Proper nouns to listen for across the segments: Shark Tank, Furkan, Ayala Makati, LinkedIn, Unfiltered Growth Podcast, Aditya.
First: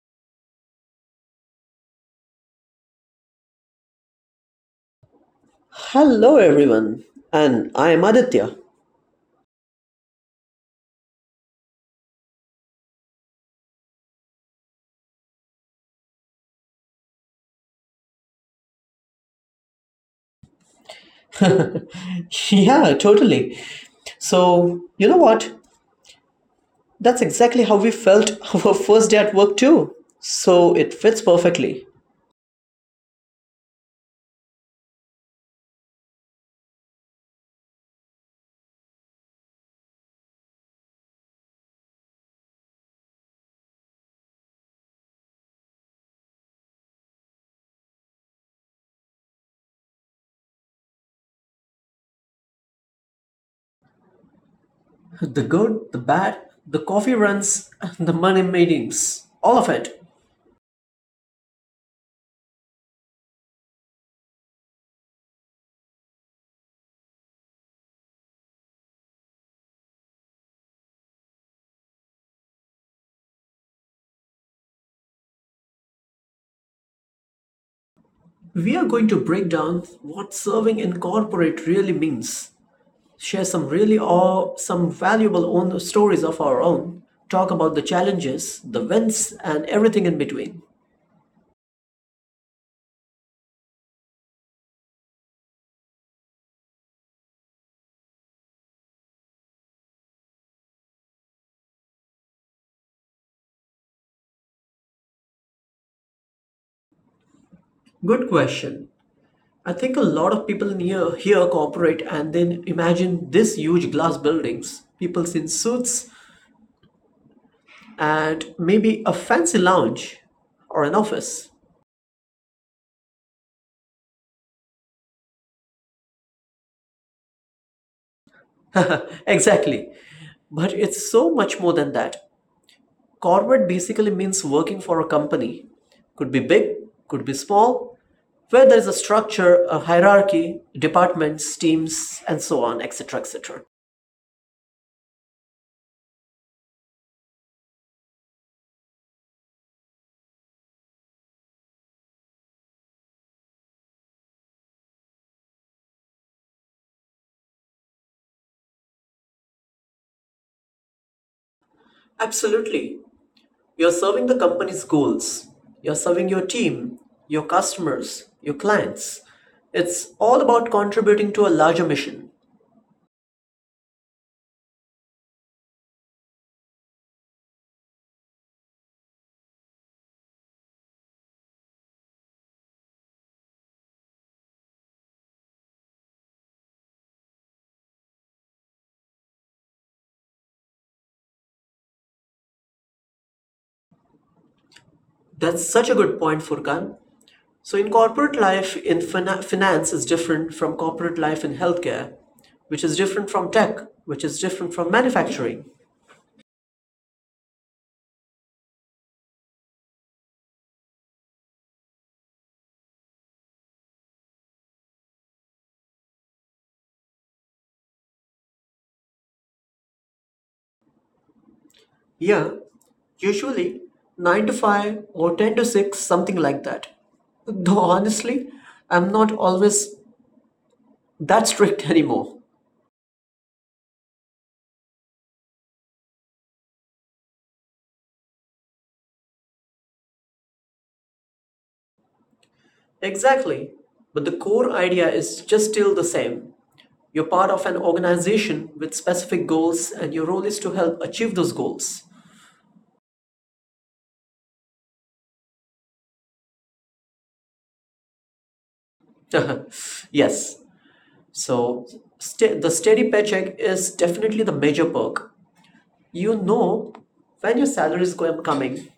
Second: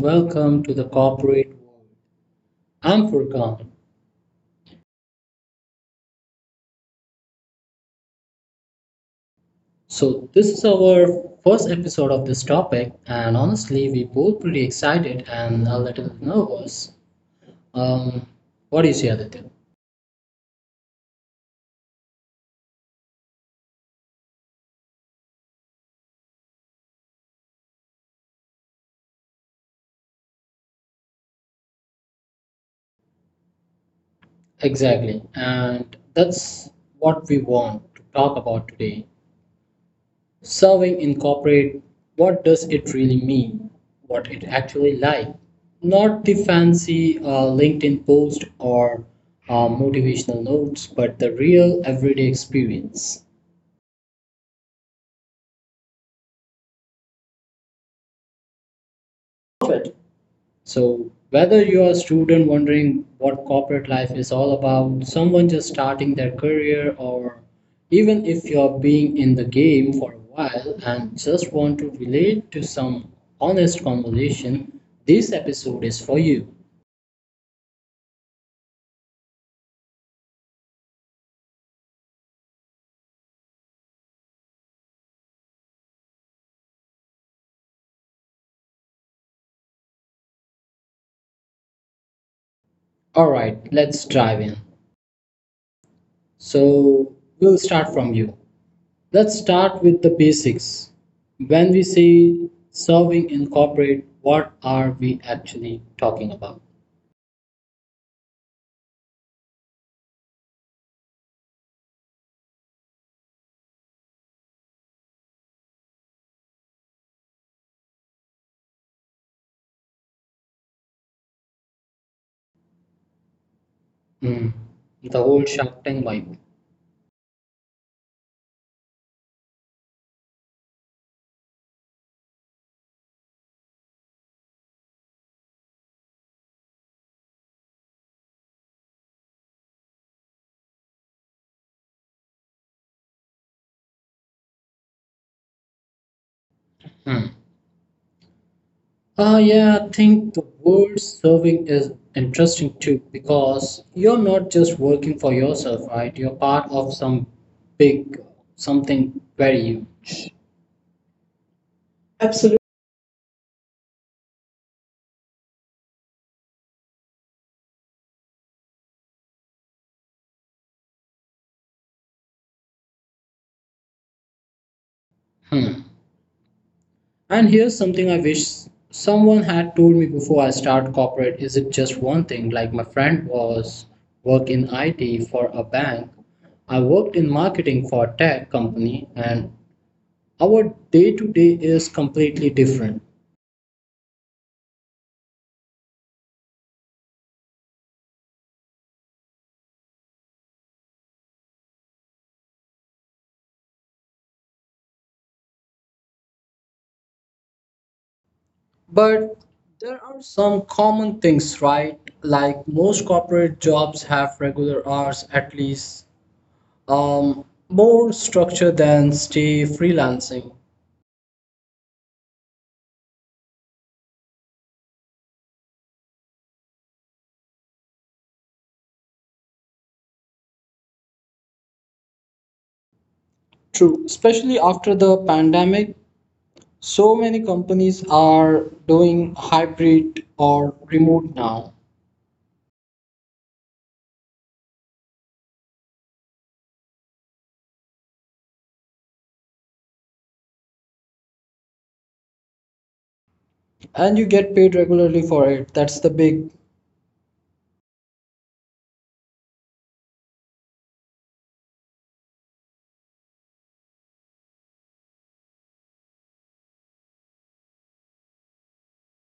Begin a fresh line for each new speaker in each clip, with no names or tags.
welcome to the corporate world. I'm Furkan.
Hello, everyone, and I am Aditya.
So, this is our first episode of this topic, and honestly, we both pretty excited and a little nervous. Um, what do you say, Aditya?
Yeah, totally. So, you know what? That's exactly how we felt our first day at work, too. So, it
Exactly,
fits
and
perfectly.
that's what we want to talk about today. Serving incorporate what does it really mean, what it actually like, not the fancy LinkedIn post or motivational notes, but the real everyday experience.
The good, the bad, the coffee runs,
Perfect.
the money
So,
meetings, all
whether
of it.
you're a student wondering what corporate life is all about, someone just starting their career, or even if you're being in the game for a while and just want to relate to some honest conversation, this episode is for you.
We are going to break down what serving in corporate really means, share some some valuable own stories of our own, talk about the challenges, the wins, and everything in between.
All right, let's dive in. So, we'll start from you. Let's start with the basics. When we say serving in corporate, what are we actually talking about?
Good question. I think a lot of people near here cooperate and then imagine this huge glass buildings, people in suits, and maybe a fancy lounge or an office.
Hmm. The whole Shark Tank vibe.
Exactly. But it's so much more than that. Corporate basically means working for a company. Could be big, could be small, where there is a structure, a hierarchy, departments, teams, and so on, etc. etc.
Hmm. Yeah, I think the word serving is interesting too because you're not just working for yourself, right? You're part of some big something very you.
Absolutely. You're serving the company's goals. You're serving your team, your customers, your clients. It's all about contributing to a larger mission.
Hmm. And here's something I wish someone had told me before I start corporate is it just one thing, like my friend was work in IT for a bank, I worked in marketing for a tech company, and our day to day is completely different.
That's such a good point, Furkan. So, in corporate life, in finance is different from corporate life in healthcare, which is different from tech, which is different from manufacturing.
But there are some common things, right? Like most corporate jobs have regular hours at least, um, more structure than stay freelancing.
Yeah, usually 9 to 5 or 10 to 6, something like that. Though honestly, I'm not always that strict anymore.
True, especially after the pandemic, so many companies are doing hybrid or remote now.
Exactly. But the core idea is just still the same. You're part of an organization with specific goals, and your role is to help achieve those goals.
And you get paid regularly for it, that's the big.
Yes. So, the steady paycheck is definitely the major perk. You know when your salary is going coming.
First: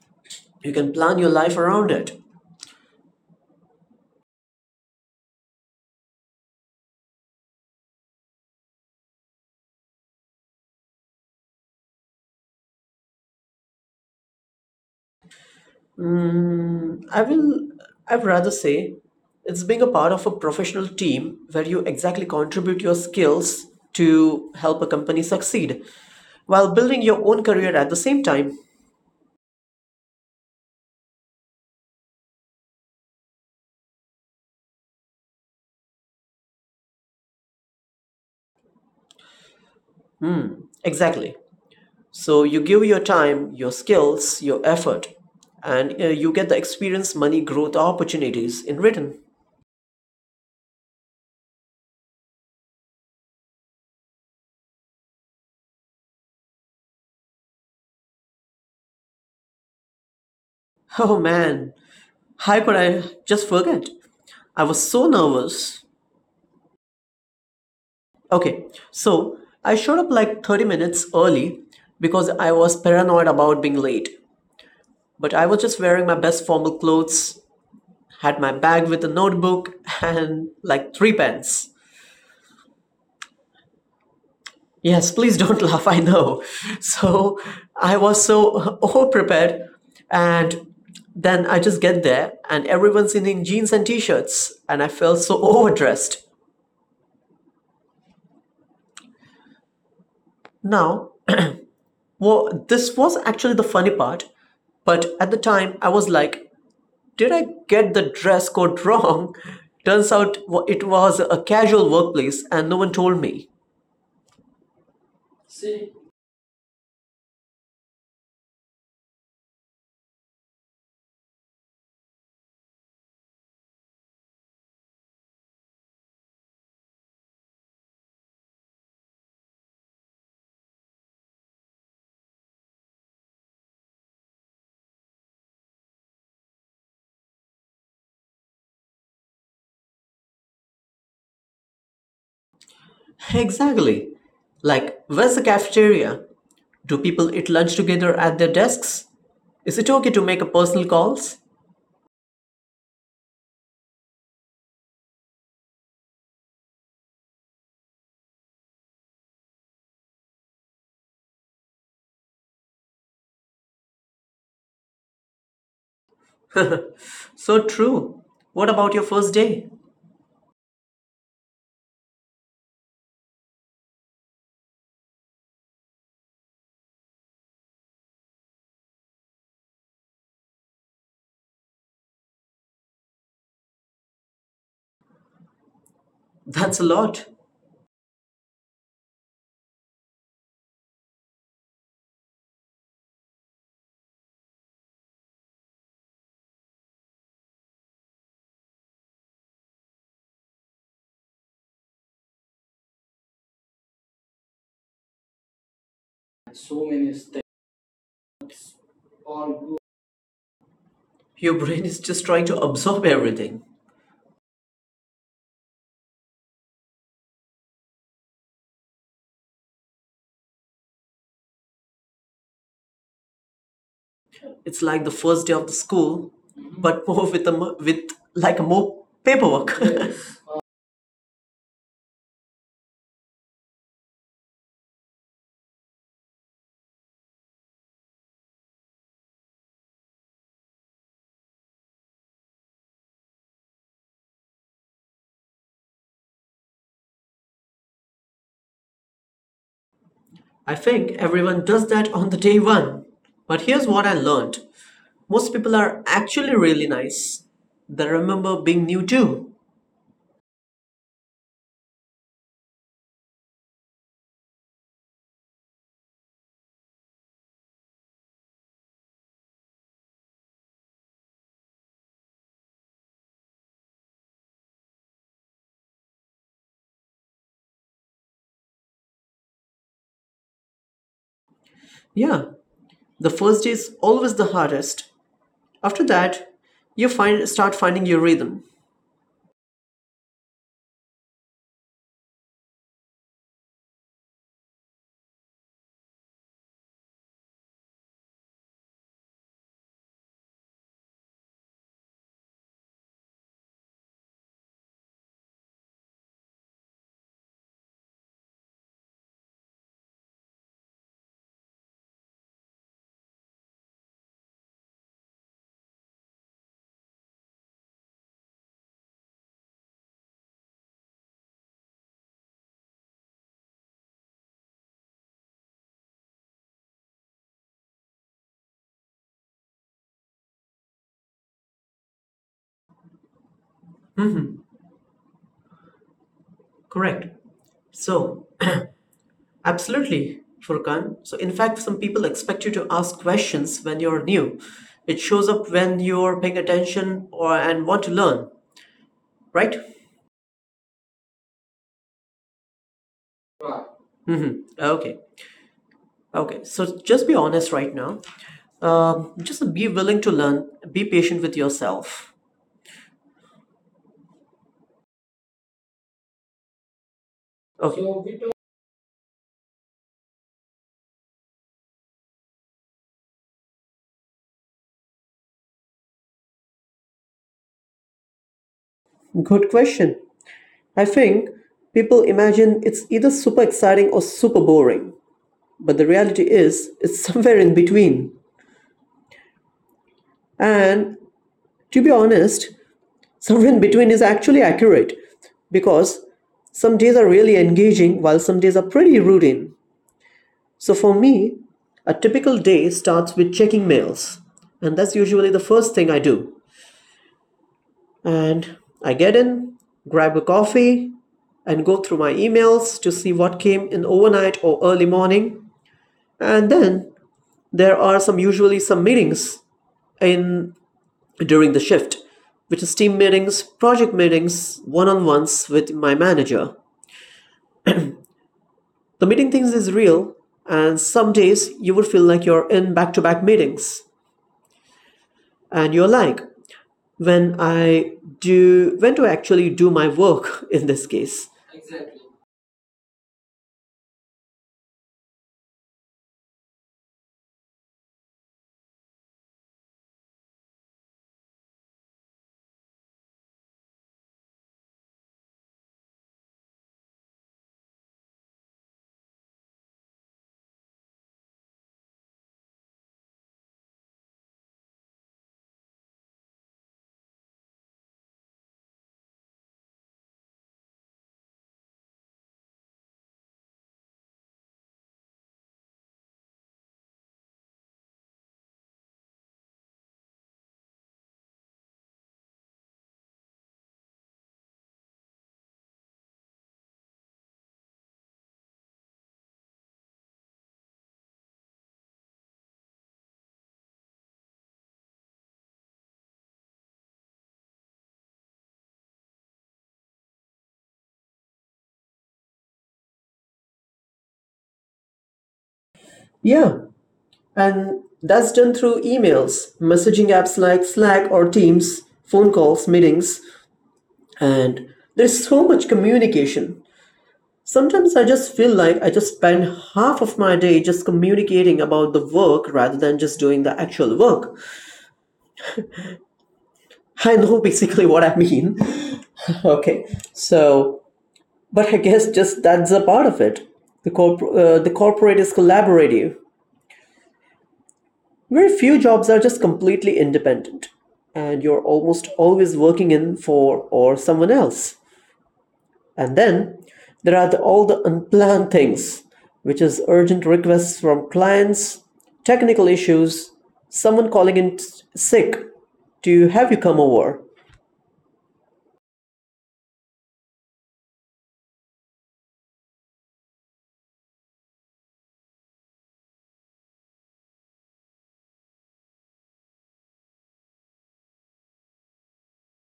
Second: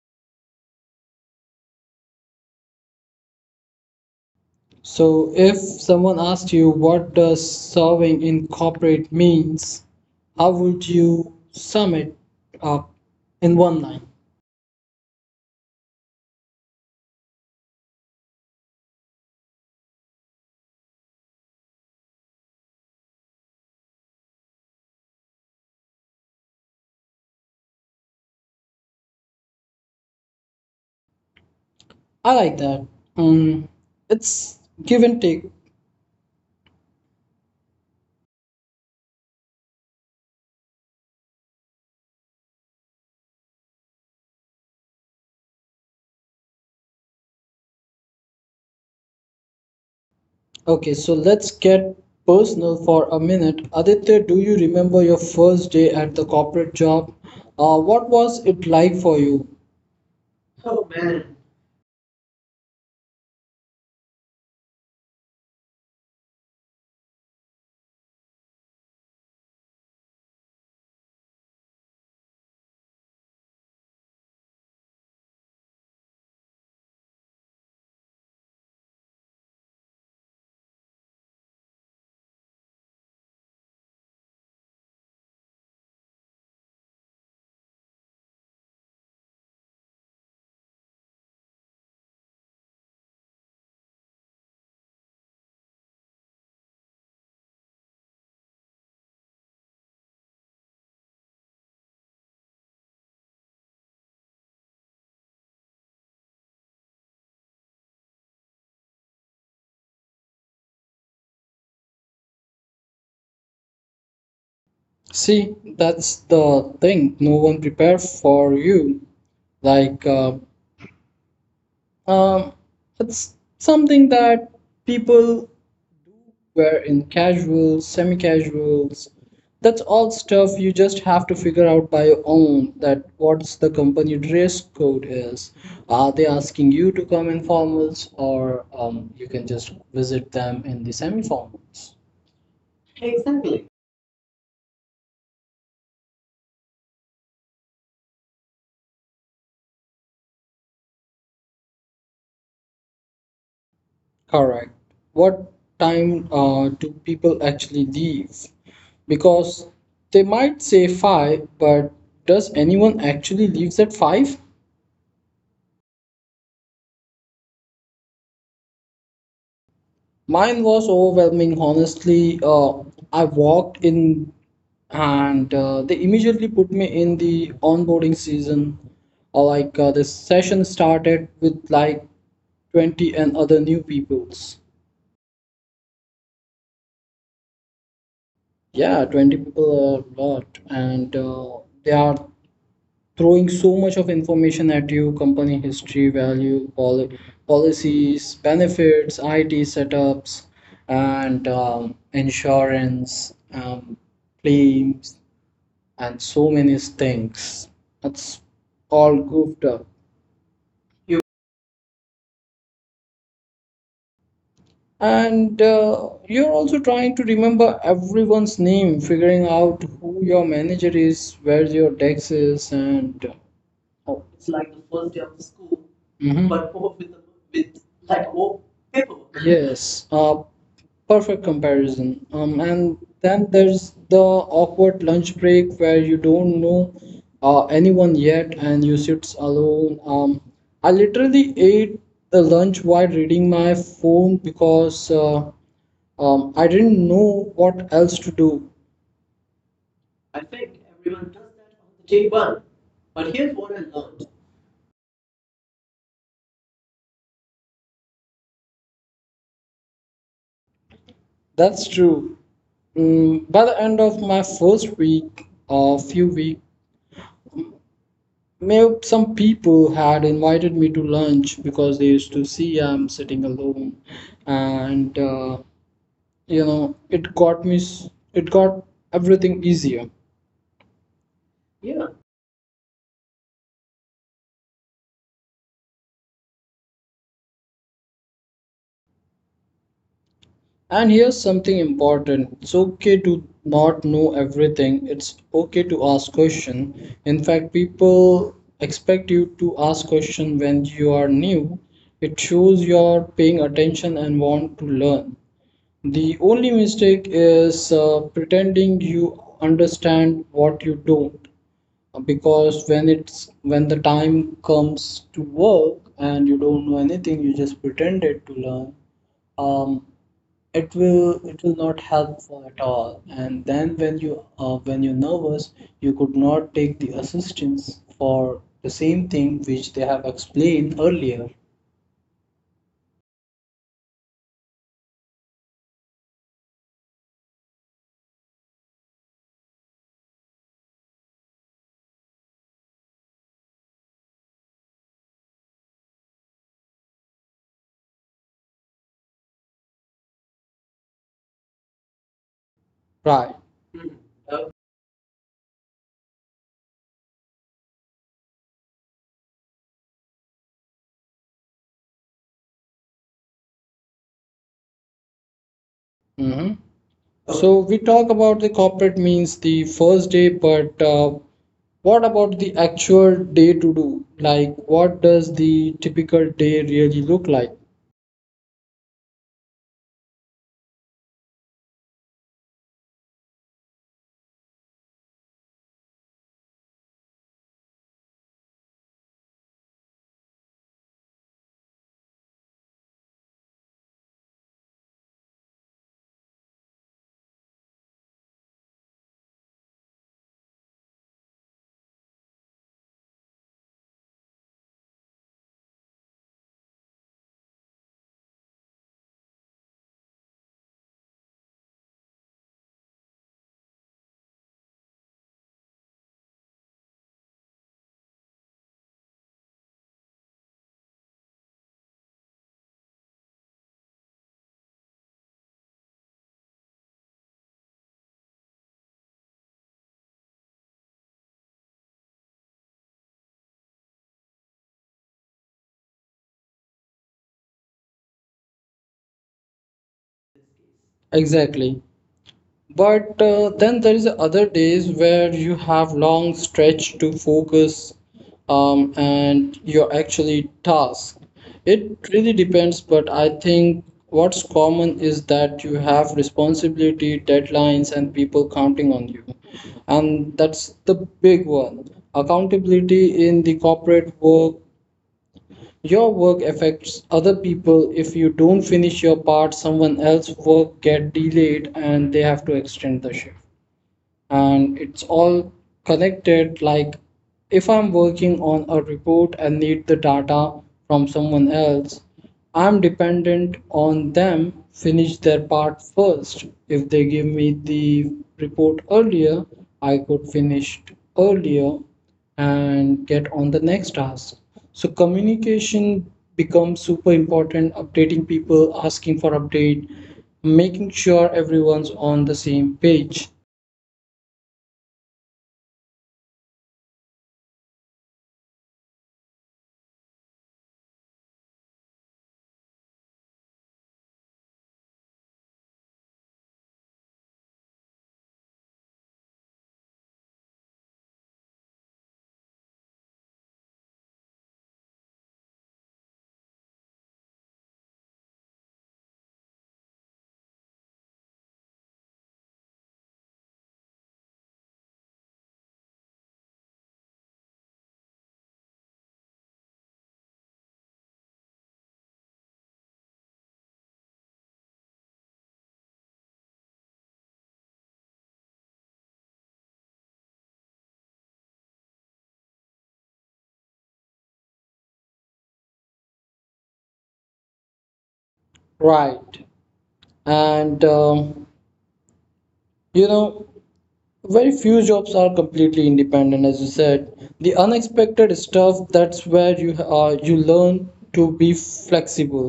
You can plan your life around it.
So if someone asked you what does serving in corporate means, how would you sum it up in one line?
I will. I'd rather say it's being a part of a professional team where you exactly contribute your skills to help a company succeed while building your own career at the same time.
I like that. um, it's give and take.
Exactly. So you give your time, your skills, your effort, and you get the experience, money, growth, opportunities in return.
Okay, so let's get personal for a minute. Aditya, do you remember your first day at the corporate job? What was it like for you?
Oh man, how could I just forget? I was so nervous. Okay, so I showed up like 30 minutes early because I was paranoid about being late. But I was just wearing my best formal clothes, had my bag with a notebook and like three pens. Yes, please don't laugh. I know. So I was so overprepared. And then I just get there, and everyone's in jeans and t shirts. And I felt so overdressed. Now, well, this was actually the funny part. But at the time, I was like, did I get the dress code wrong? Turns out it was a casual workplace, and no one told me.
See, that's the thing. No one prepared for you. Like, um, it's something that people wear in casuals, semi casuals. That's all stuff you just have to figure out by your own that what's the company dress code is. Are they asking you to come in formals or you can just visit them in the semi formals?
Exactly. Like, where's the cafeteria? Do people eat lunch together at their desks? Is it okay to make a personal calls?
Correct. What time do people actually leave? Because they might say 5, but does anyone actually leave at 5?
So true. What about your first day?
Mine was overwhelming, honestly. I walked in and they immediately put me in the onboarding season. Or like the session started with like 20 and other new peoples.
That's a lot.
Yeah, 20 people are a lot, and they are throwing so much of information at you, company history, value policies, benefits, it setups, and insurance claims, and so many things that's all goofed up.
Your brain is just trying to absorb everything.
And you're also trying to remember everyone's name, figuring out who your manager is, where your desk is, and uh,
It's like the first day of the school,
mhm.
but more with a mo- with like more paperwork.
Yes, perfect comparison. And then there's the awkward lunch break where you don't know anyone yet and you sit alone. I literally ate the lunch while reading my phone because I didn't know what else to do.
I think everyone does that on the day one. But here's what I learned. Most people are actually really nice. They remember being new too.
That's true. Mm, by the end of my first week, a few weeks May- some people had invited me to lunch because they used to see I'm sitting alone, and you know, it got it got everything easier.
Yeah, the first day is always the hardest. After that, you find start finding your rhythm.
And here's something important. It's okay to not know everything. It's okay to ask question. In fact, people expect you to ask question when you are new. It shows you're paying attention and want to learn. The only mistake is pretending you understand what you don't, because when the time comes to work and you don't know anything, you just pretended to learn, um, it will not helpful at all. And then when you when you're nervous, you could not take the assistance for the same thing which they have explained earlier.
Correct. So, absolutely, Furkan. So, in fact, some people expect you to ask questions when you're new. It shows up when you're paying attention or and want to learn, right?
Right.
Mm-hmm. Okay. Okay. So, just be honest right now. Just be willing to learn. Be patient with yourself.
Mm-hmm. So we
Okay.
talk about the corporate means the first day, but what about the actual day to do? Like, what does the typical day really look like?
Good question. I think people imagine it's either super exciting or super boring, but the reality is it's somewhere in between. And to be honest, somewhere in between is actually accurate because some days are really engaging while some days are pretty routine. So for me, a typical day starts with checking mails, and that's usually the first thing I do. And I get in, grab a coffee, and go through my emails to see what came in overnight or early morning. And then there are some usually some meetings in during the shift, which is team meetings, project meetings, one-on-ones with my manager. The meeting things is real, and some days you would feel like you're in back to back meetings. And you're like, when I when do I actually do my work in this case?
Exactly. But then there is other days where you have long stretch to focus, and you're actually task. It really depends, but I think what's common is that you have responsibility, deadlines, and people counting on you. And that's the big one. Accountability in the corporate work, your work affects other people. If you don't finish your part, someone else's work get delayed and they have to extend the shift, and it's all connected. Like if I'm working on a report and need the data from someone else, I'm dependent on them finish their part first. If they give me the report earlier, I could finish earlier and get on the next task. So communication becomes super important, updating people, asking for update, making sure everyone's on the same page.
Yeah, and that's done through emails, messaging apps like Slack or Teams, phone calls, meetings, and there's so much communication. Sometimes I just feel like I just spend half of my day just communicating about the work rather than just doing the actual work. I know basically what I mean. Okay, so, but I guess just that's a part of it. The corporate is collaborative. Very few jobs are just completely independent, and you're almost always working in for or someone else. And then there are all the unplanned things, which is urgent requests from clients, technical issues, someone calling in sick to have you come over.
Right. And you know, very few jobs are completely independent, as you said. The unexpected stuff, that's where you you learn to be flexible.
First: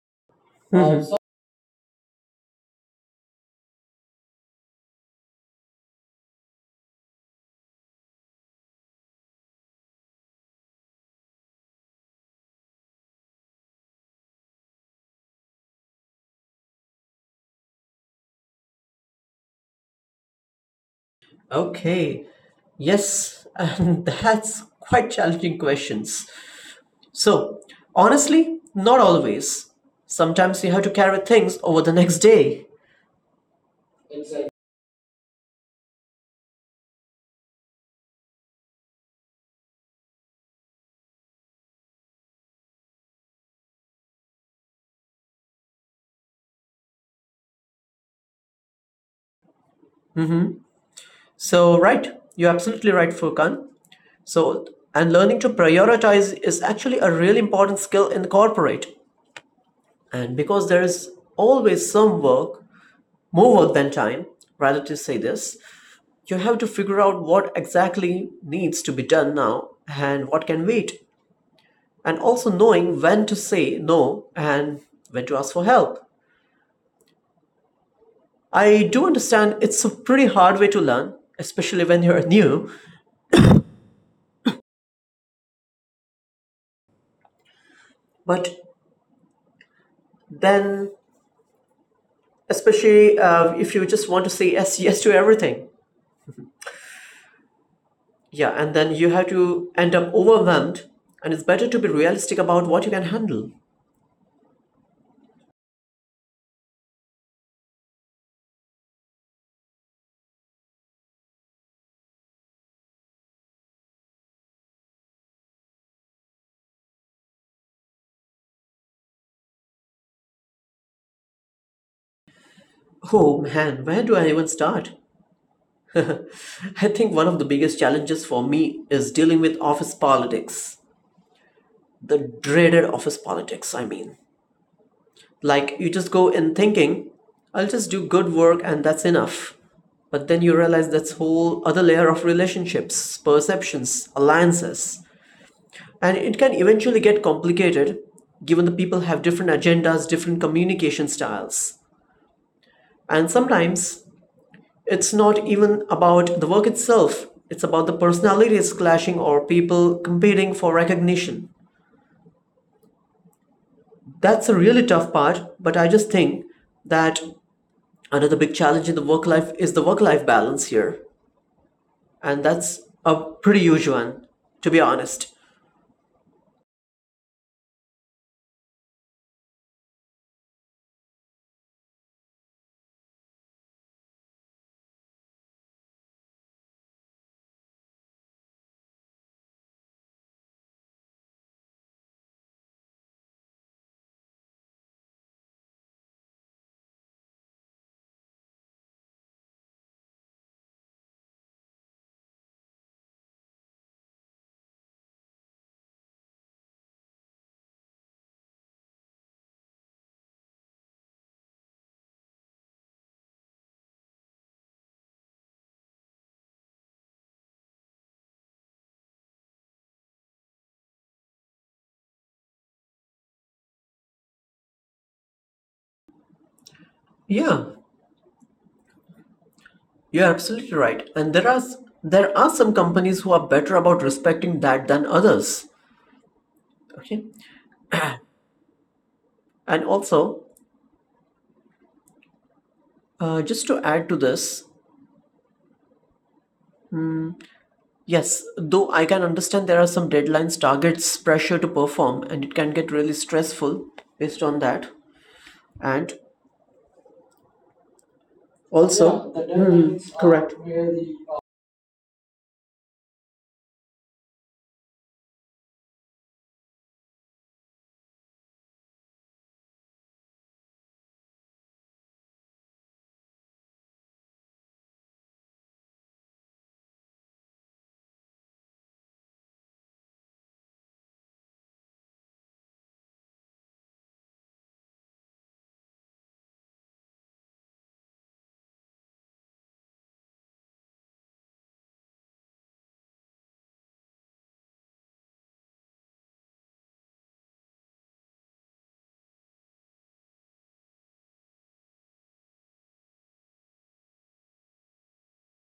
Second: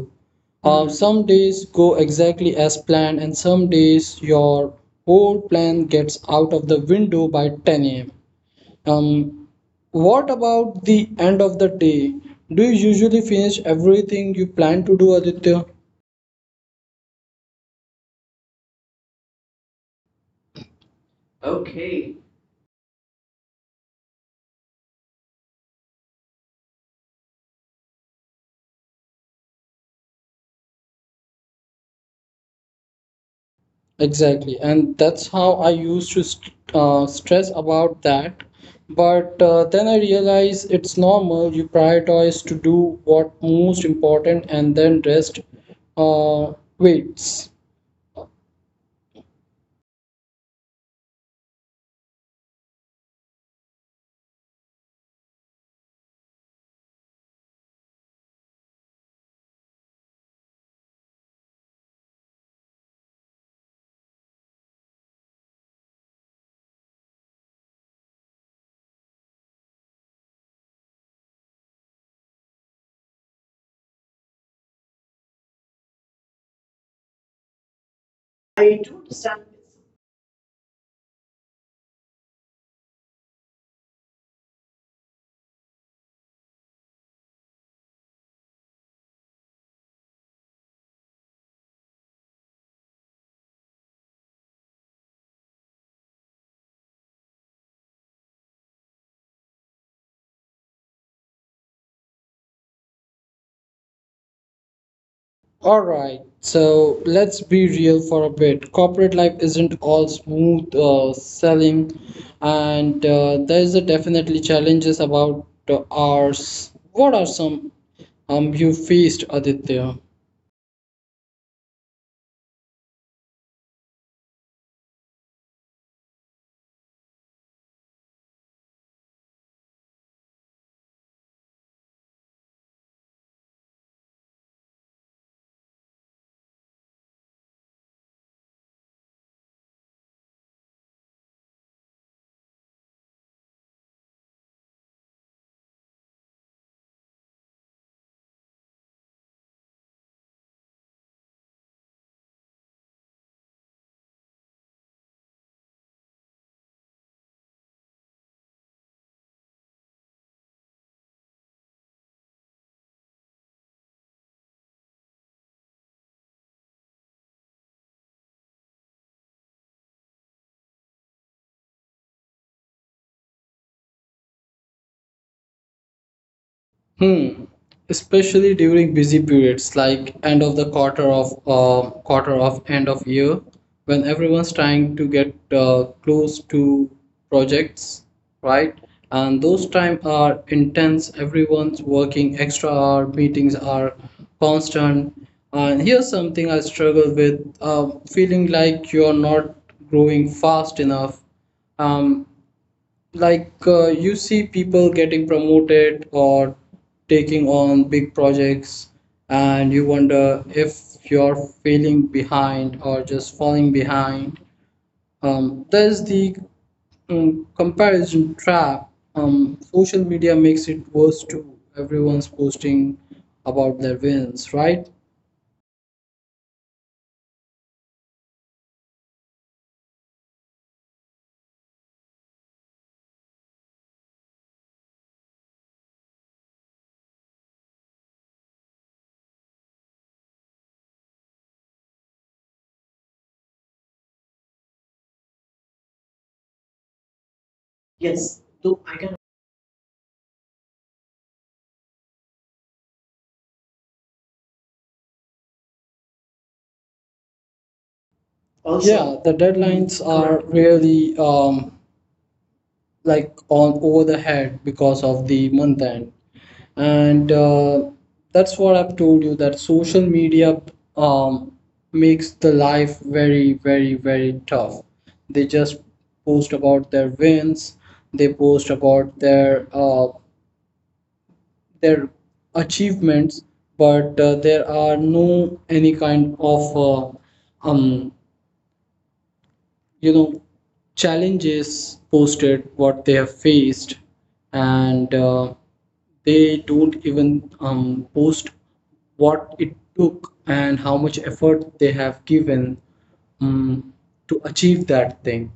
Hmm.
Oh.
Some days go exactly as planned, and some days your whole plan gets out of the window by 10 a.m. Um, what about the end of the day? Do you usually finish everything you plan to do, Aditya?
Okay. Yes, and that's quite challenging questions. So, honestly, not always. Sometimes you have to carry things over the next day.
Exactly, and that's how I used to st stress about that. But then I realized it's normal. You prioritize to do what most important, and then rest uh, waits.
So, right, you're absolutely right, Furkan. So, and learning to prioritize is actually a really important skill in corporate. And because there is always some work, more work than time, rather to say this, you have to figure out what exactly needs to be done now and what can wait. And also knowing when to say no and when to ask for help. I do understand it's a pretty hard way to learn, especially when you're new, but then, especially if you just want to say yes, yes to everything. Yeah, and then you have to end up overwhelmed, and it's better to be realistic about what you can handle.
All right, so let's be real for a bit. Corporate life isn't all smooth sailing, and there's a definitely challenges about hours. What are some you faced, Aditya?
Oh man, where do I even start? I think one of the biggest challenges for me is dealing with office politics. The dreaded office politics, I mean. Like you just go in thinking, I'll just do good work and that's enough. But then you realize that's whole other layer of relationships, perceptions, alliances. And it can eventually get complicated given the people have different agendas, different communication styles. And sometimes it's not even about the work itself, it's about the personalities clashing or people competing for recognition. That's a really tough part, but I just think that another big challenge in the work life is the work life balance here, and that's a pretty huge one, to be honest.
Hmm. Especially during busy periods like end of the quarter of end of year, when everyone's trying to get close to projects, right? And those time are intense. Everyone's working extra hour. Meetings are constant. And here's something I struggle with: feeling like you're not growing fast enough. Um, like you see people getting promoted or taking on big projects, and you wonder if you're failing behind or just falling behind. There's the comparison trap. Social media makes it worse too, everyone's posting about their wins, right?
Yeah, you're absolutely right, and there are some companies who are better about respecting that than others. Okay. And also, just to add to this, yes, though I can understand there are some deadlines, targets, pressure to perform, and it can get really stressful based on that. And
Also, yeah,
also,
the
hmm,
deadlines are
correct.
really like all over the head because of the month end. And that's what I've told you, that social media um, makes the life very tough. They just post about their wins, they post about their their achievements. But there are no any kind of you know, challenges posted what they have faced. And they don't even post what it took and how much effort they have given, um, to achieve that thing.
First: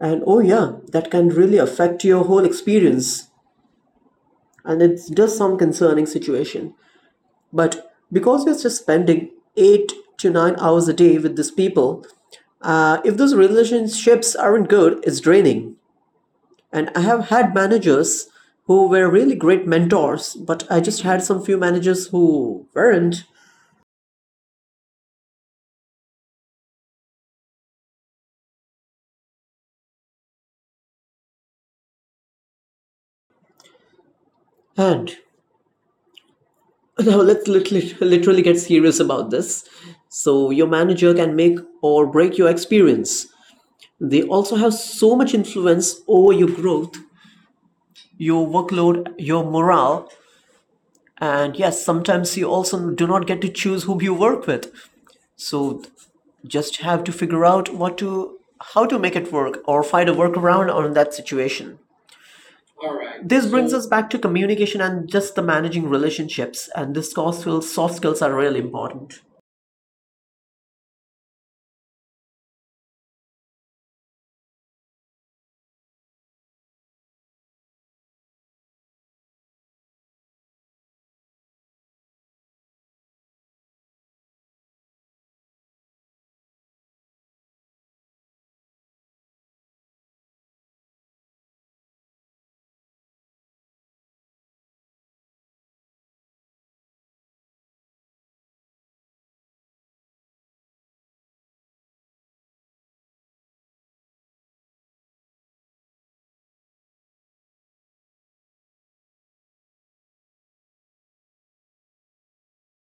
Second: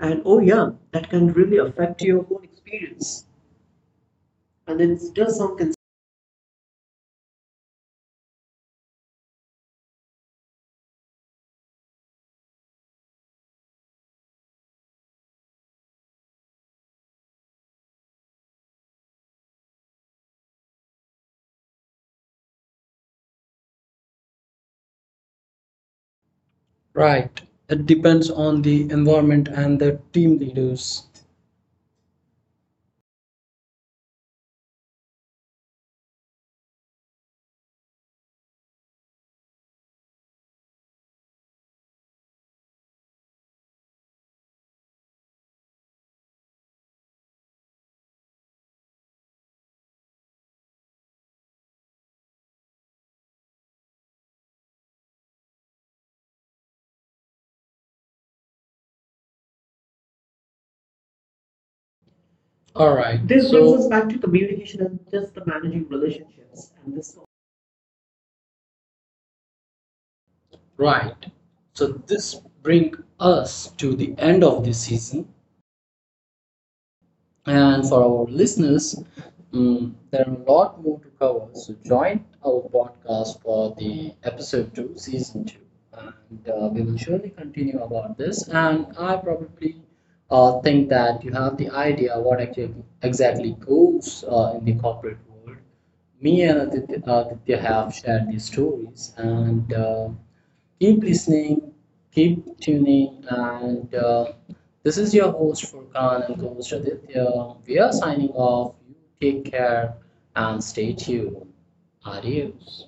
And oh, yeah, that can really affect your whole experience. And it does some concerning situation. But because you're just spending 8 to 9 hours a day with these people, if those relationships aren't good, it's draining. And I have had managers who were really great mentors, but I just had some few managers who weren't.
Right, it depends on the environment and the team leaders.
And now let's literally get serious about this. So, your manager can make or break your experience. They also have so much influence over your growth, your workload, your morale. And yes, sometimes you also do not get to choose whom you work with. So just have to figure out what to how to make it work or find a workaround on that situation. All
All
right. This
right,
brings us back
so
to communication and just the managing relationships, and this soft skills are really important.
right. So this brings us to the end of this season. And for our listeners, mm, there are a lot more to cover. So join our podcast for the episode two, season two, and we will surely continue about this. And I probably think that you have the idea what actually exactly goes in the corporate world. Me and Aditya have shared these stories, and. Keep listening, keep tuning, and this is your host Furkan and co-host Aditya. We are signing off. You take care and stay tuned. Adios.